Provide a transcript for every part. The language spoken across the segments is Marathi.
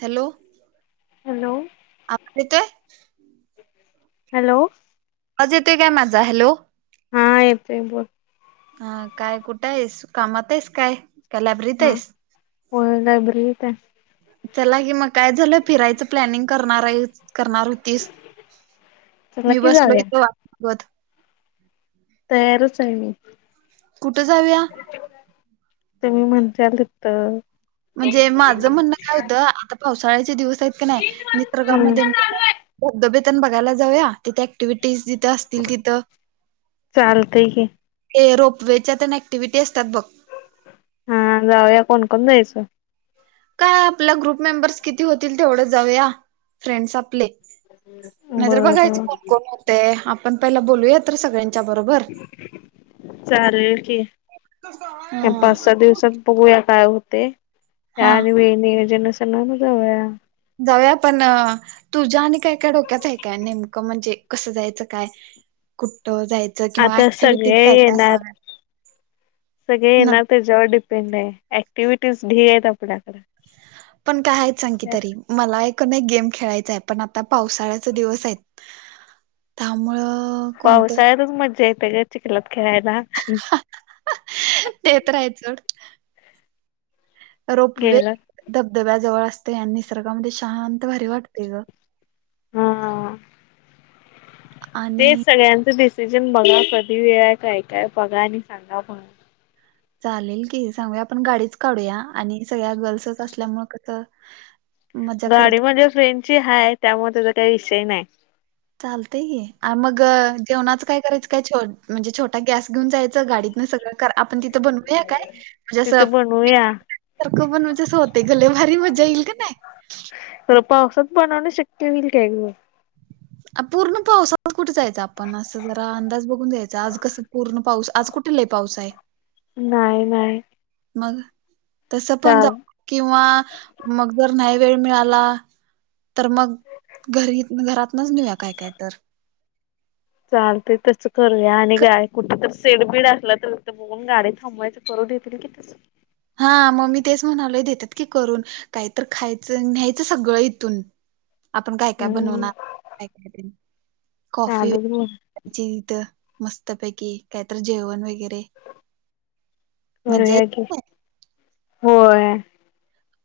हॅलो हॅलो आ [inaudible] ते हॅलो. अजे ते [inaudible] माझा हॅलो. हा येतोय बोल. हा काय कुठं आहेस कामात आहेस काय? लॅबररीत हा आहेस? होय लायब्ररीत आहे चला की मग. काय झालं फिरायचं प्लॅनिंग करणार आहेस करणार होतीस? चला मी की बसलो जाऊया इथ वागत तेयारच आहे मी. कुठं जाऊया? तुम्ही म्हणतात फक्त. म्हणजे माझं म्हणणं काय होतं आता पावसाळ्याचे दिवस आहेत का नाही हम्म मित्रगामध्ये धबधबे तन बघायला जाऊया. ऍक्टिव्हटीज जिथं असतील तिथं. चालतय की ते रोपवेच्या तर नक्टिव्हिटी असतात बघ. हा जाऊया कोणकोण जाऊया? काय आपला ग्रुप मेंबर्स किती होतील तेवढं जाऊया फ्रेंडस आपले. नाहीतर बघायच बरं कोण कोण होते आपण पहिला बोलूया तर सगळ्यां. चालेल की पाच ह सहा दिवसात बघूया काय होते त्या हा आणि वेणे जन सनावून जाऊया. जाऊया पण तुझ्या आणि काय काय डोक्यात आहे काय नेमकं म्हणजे कसं जायचं काय. कुठ्टठ जायत. आता सगळे येणार सगळे ना येणार त्या त्यावर डिपेंड आहे क्टिव्हटीज ढी आहेत आपल्याकडे. पण काय आहेत सांग की तरी मला एकण एक गेम खेळायचा आहे पण आता पावसाळ्याचा दिवस आहे. त्यामुळे. पावसाळ्यातच मजा येते ग चिखलात खेळायला. ते तर आहेत सोड. रोपवे गेलं धबधब्याजवळ असते आणि निसर्गामध्ये शांत भारी वाटते ग. हा. आणि तेच सगळ्यांचं डिसिजन बघा कधी वेळ काय काय बघा आणि सांगा बघ. चालेल की सांगूया आपण गाडीच काढूया आणि सगळ्या गर्ल्सच असल्यामुळे कस. गाडी म्हणजे फ्रेंड ची आहे त्यामुळे त्याचा काही विषय नाही. चालत मग जेवणाचं काय करायचं काय म्हणजे छोटा गॅस घेऊन जायचं गाडीतन सगळं आपण तिथं बनवूया काय म्हणजे असं तिथं बनवूया सर्क पण म्हणजेस होते गले भारी मजा येईल का नाही. तर पावसात बनवणं शक्य होईल काय ग. पूर्ण पाऊस आज कुठे जायचा आपण असं जरा अंदाज बघून जायचा आज कसं पूर्ण पाऊस आज कुठे कुठे लय पावसा आहे. नाही नाही. मग तस पण चाल किंवा मग जर नाही वेळ मिळाला. तर मग घरी घरातनच नेऊया काय काय तर. चालते तस करूया आणि गा कुठे तर सीडबीड असला तर बघून गाडी थांबवायच करू दे त [inaudible] हा म मी तेच म्हणाले देतात की करून. काहीत खायचं न्यायचं सगळं इथून. आपण काय काय बनव हम्म कॉफी चालल मग त्या इथं मस्त पैकी काहीत जेवण वगैरे मज्जा करूया की येईल होय.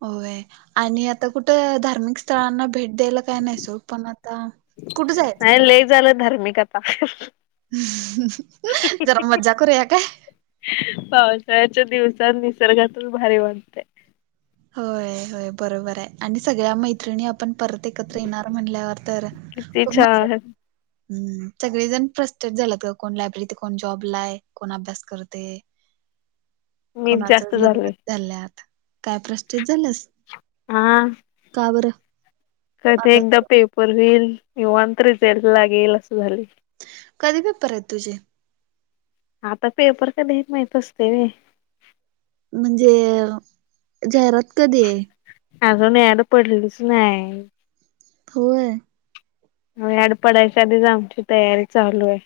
होय आणि आता कुठं धार्मिक स्थळांना भेट द्यायला. काय नाही सोड पण आता कुठे जायचं नाही मुला लय झालं धार्मिक आता. जरा मजा कर या काय. पावसाळ्याच्या दिवसात निसर्गातून भारी बनते. होय होय बरोबर आहे आणि सगळ्या मैत्रिणी आप आपण परत एकत्र येणार म्हणल्यावर तर किती खूप मजा. छान हम्म सगळेजण फस्टर झालं कोण लायब्ररीत कोण जॉबलाय कोण अभ्यास करते. [inaudible] मीच कोणाच जास्त लग्न झालोय झाल्यात काय प्रशित झालंस. हा. का बर. क ते एकदा पेपर होईल कवन तर रिझल्ट लागेल असं झाले. कधी पेपर आहेत तुझे आता पेपर कध्या माहत असते र म्हणजे जाहिरात कधी आहे अजूनून याड पडलेलीच नाही होय ड पडायच्या आधीच आमची तयारी चालू आहे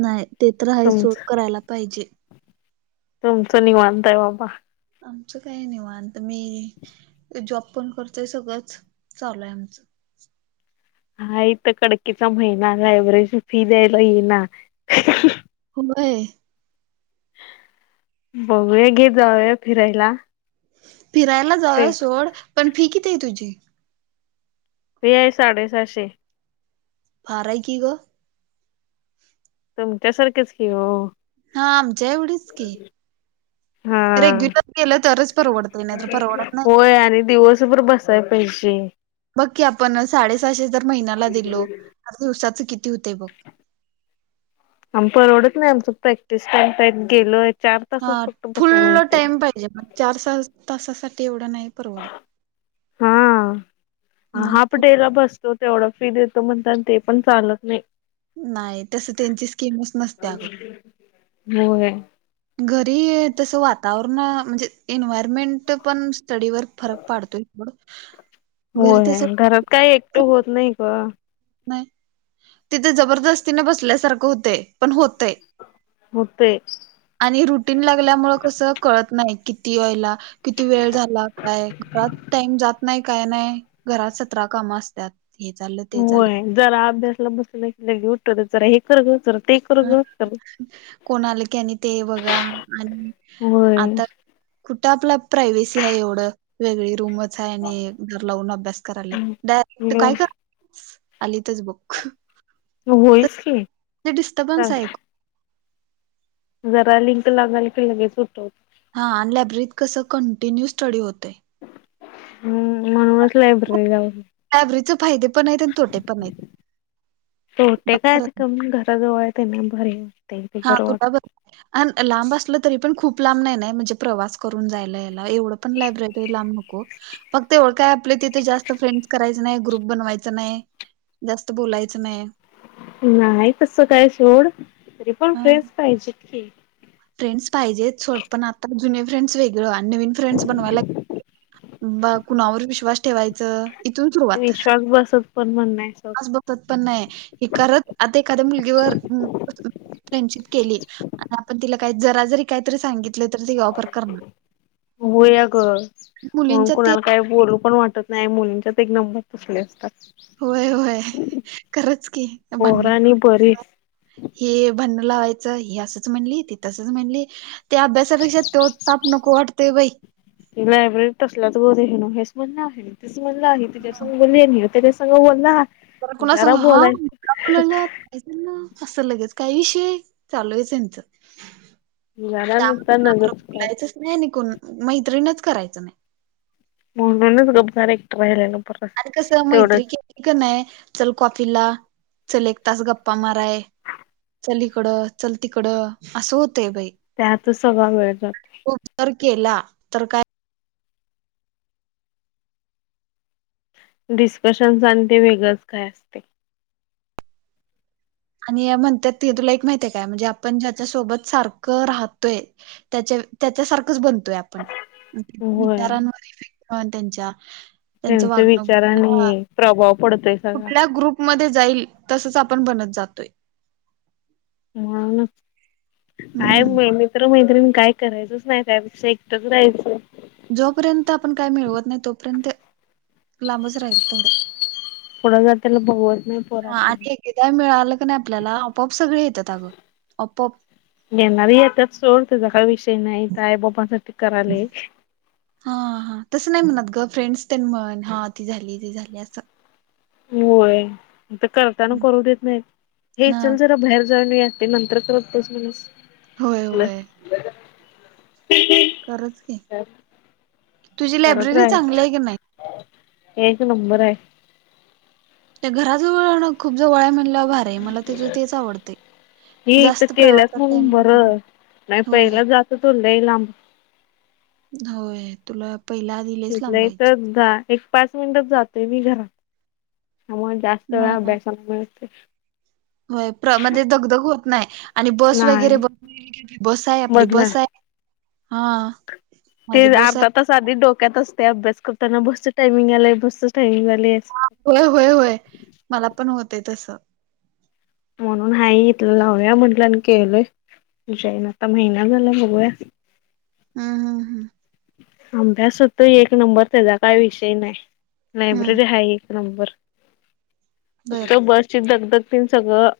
नाही ते तर आहे सोड तुमच करायला पाहिजे तुमच निग मातायवबा आमचं काही नाही वात मी जॉब पण करतोय सगळंच चालू आहे आमचं हा इथ कडकेचा महिना लायब्रेज फी द्यायला येईना होय बघूया घेत जाऊया फिरायला फिरायला जाव फी सोड पण फी किती आहे तुझी व्याय साडेसहाशे पायक ग तुमच्यासारखेच घ हा आमच्या एवढीच की हा रेग्युलर केलं तरच परवडतय नाही तर परवडत नाही होय आणि दिवसभर बस आहे पहिजे बघ की आपण साडेसहाशे तर महिन्याला दिलो दिवसाचं किती होतंय बघ आम् परवडत नाही आमच प्रॅक्टिस टाइमत गेलोय चार तासच फक्त बसायलाळते त्या मग चार तासासाठी एवढं नाही परवडत हा हा मग फु- आपटला बस तो तेवढा फी देतो म्हणता आणि ते पण चालत नाही नाही तस त्यांची स्कीमच नसते अगो हो घरी तसं वातावरण म्हणजे एन्वयरमेंट पण स्टडीवरर फरक पाडतोय थोडं होय घरात काही एकक्टिव्ह होत नाही का नाही तिथे जबरदस्तीने बसल्यासारखं होते पण होतय होतय. आणि रुटीन लागल्यामुळे कसं कळत नाही किती व्हायला किती वेळ झाला काय घात टाईम जात नाही काय नाही घरात सतरा काम असत हे चाललं ते चाललं होय जरा अभ्यासला बस घेऊ जरा हे कर ज ते कर ग तर कोणा आलं की आणि ते बघा आणि होय आता कुठं आपला प्रायव्सी आहे एवढं वेगळी रूमच आहे आणि घर लावून अभ्यास करायला डायरेक्ट काय कर आली तरच बुक होईसली डिस्टर्बनस आहे जरा लिंक लागाल की लगेच सुटतव हा लॅब्ररीत कसं कंटिन्यू स्टडी होतं हम्म म्हणूनच लायब्ररी जाऊ फॅब्रिकचे फाये पण आहेत आणि तोटे पण नाहीत तोटे काय आता कम घराजवळ हाय त्यामुळं, बर. हा तुला ब अन लांब असलं तरी पण खूप लांब नाही ना, नाही म्हणजे प्रवास करून जायला यायला एवढं? पण लायब्ररी लांब नको. फक्त ते एवळ काय आपले तिथे जास्त फ्रेंड्स करायच नाही, ग्रुप बनवायचं नाही. जास्त बोलायचं नाही. नाही तस काय सोड, तरी पण हां, फ्रेंस पाहिजे केक. फ्रेंड्स पाहिजेत सोड, पण आता जुने फ्रेंड्स वेगळं आन नवीन फ्रेंड्स बनवायला, बा कुणावर विश्वास ठेवायचं? इथून विश्वास बसत, पण म्हण नाही. सोड विश्वास पण नाही, हे करत आता एखाद्या मुलगीवर म [unintelligible] फ्रेंडशप केली, आणि आपण तिला काई जरा, जरी काहीतरी सांगित होय अग, म्हणून मुलींच्यात ते कुणाला काय बोलू पण वाटत नाही मुलींचा त एक नंबर कसले असतात. होय होय खरंच की, पोर भांडन. आणि बरी हे भांडण लावायचं, हे असंच म्हणली, ति तसंच म्हणली. ते अभ्यासापेक्षा तो ताप नको वाटतय, बाई. ते लायब्ररीत तसल्याच [unintelligible] हेच म्हणल आहे, तेच म्हणलं आणि तिच्यास हं. बोली, हे त्याच्या ग बोलला, तर जरा बोलायच. [unintelligible] ना असं लगेच, काही विषय चालूये त्यांचं. जरा त्यामुळे नुसता कुणा नगच बरोबर बोलायचं नाई अणि कोण मैत्रिणच करायचं नाही. म्हणूनच गप रायलेलं, एकटं रायलेलं बरं, तेवढच क नाय, चल कॉफीला, चल एक तास गप्पा माराया. चल ईकडं, चल तिकडं, असं होतय बाई. त्यातच सगळा वेळ जातोय. [unintelligible] तर केला, तर काय डिस्कशन आन ते वेगळंच काय असते. आणि म्हणत्यात ते तुला एक माहितीये काय? म्हणजे आपण ज्याच्यासोबत सारखं राहतोय त्याच्या-त्याच्यासारखंच बनतोय आपण. होय विचारांवर [unintelligible] त्यांच्या. त्यांचं त्यांच्या वागणं हा विचारानी प्रभाव पडतोय. सगळा कुठल्या ग्रुप मध्ये जाईल, तसच आपण बनत जातोय. म्हणूनच, काय हम्म मि-मीत्र, मैत्रिन काय करायचंच नाही, त्यापेक्षा एकटच राहायचं. जोपर्यंत आपण काय मिळवत नाही, तोपर्यंत लांबच राहायचं थोडं. पुडं जात्याला बघवत नही. हां आणि एकदा मिळालं क नाई आपल्याला, आपोआप सगळे येतात अगं, आपोआप. येेणारी येत्याच सोड, त्याचा काही विषय नाही, इथं आई बांपासाठी करायले. हा हा, तसं नाही म्हणत ग, फ्रेंड्स तेन म्हण, हां ती झाली, ति झाली असं. होय तर करत्याना हम्म. करू देत नाही, हे ना चल जरा बाहेर जाऊन येऊ या. ते नंतर करत होय [unintelligible] आपलं होय [unintelligible] खरंच कीं. करत रहायचं, एक नंबर हाय. त्या घरा गार्डन खूप जवळया म्हणल्यावर भारी, मला तिथ तेच आवडतय. हे हीथ केलंच म्हणून बरं, नाही होय पहिला जातो यो लई लांब होय तुला पहिला आधी लईच इथल्या लांब जायची इथं अ एक पाच मिनिटत जातोय मी घरात जास्त वेळ हा अभ्यासाला मिळतोय. होय प्रमध्ये दगदग होत नाही आणि बस वगैरे नाही बस बस आहे आपली बदला बस हाय हा ते माझी बस आहे अर्धा तास आधी डोक्यात असतयं अभ्यास करताना बसच टायमिंग आलंय बसच टायमिंग आलय. होय-होय-होय, मला पण होतंय तसं. म्हणून हाय इथलं लावूया म्हंटलं आणि केलंय जॉईन आता महिना झाला बघूया. हम्म-हम्म-हम्म अभ्यास होतोय एक नंबर त्याचा काही विषय नाही हम्म लायब्ररी आहे एक नंबर. बर फक्त बसची दगदग तेन सगळं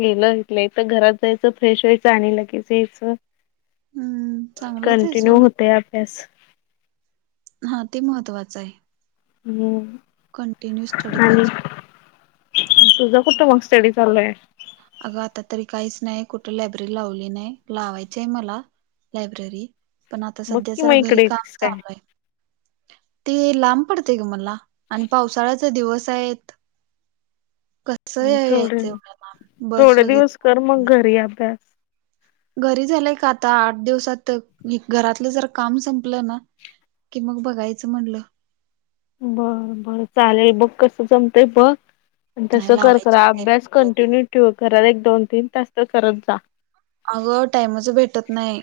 गेलं इथल्या इथं घरात जायचं फ्रेश व्हायचं आणि लगेच यायचं. हम्म चांगलंच आहे कंटिन्यू सोड होतोय अभ्यास. हा ते महत्वाचं आहे. हम्म कंटिन्यू स्टडी आणि पाहिजे. तुझा कुठं मग स्टडी चालू आहे? अगं आता तरी काहीच नाही कुठे लायब्ररी लावली नाही लावायचं आहे मला लायब्ररी पण आता बघ सध्या की जरा मग घरी इकडे काम येतीस काय चालू आहे. ते लांब पडतंय गं मला आणि पावसाळ्याचं दिवस आहेत कसं कसं गं थोडे यायचं एवढ्या लांब बस थोडे वगैरे दिवस नाही, कर काय मग घरी अभ्यास. घरी झालंय का आता आठ दिवसात घरातलं जर काम संपलं ना कि मग बघायचं म्हणलं. बर बर चालेल बघ कसं जमतंय बघ आणि नाही तसं कर खर लावायची काय अभ्यास लायब्ररी कंटिन्यू ठेव घरात एक दोन तीन तास तर करत जा. अगं टाइमच भेटत नाही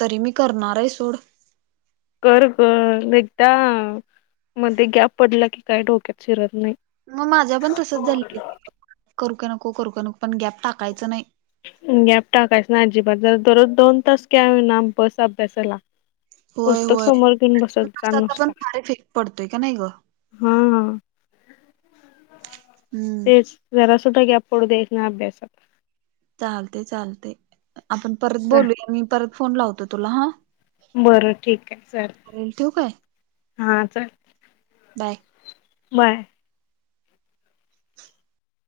तरी मी करणार आहे सोड. कर गं एकदा मध्ये गॅप पडला की काय डोक्यात शिरत नाही. मग माझ पण तसच झालंय की करू का नको करू का नको पण गॅप टाकायचं नाही. गॅप टाकायच नाही अजिबात दररोज दोन तास का होईना बस अभ्यासाला. होय पुस्तक होय समोर घेऊन बसत जा नसाचा पण नुसता. फार इफेक्ट पडतोय का नाही ग हम्म, हम्म तेच जरा सुद्धा गॅप पडू द्यायचा नाही अभ्यासात. चालतंय चालतंय आपण परत बोलूया मी परत फोन लावतो तुला हा. बरं ठीक आहे चल चालेल ठेवू काय हा चल. Bye bye.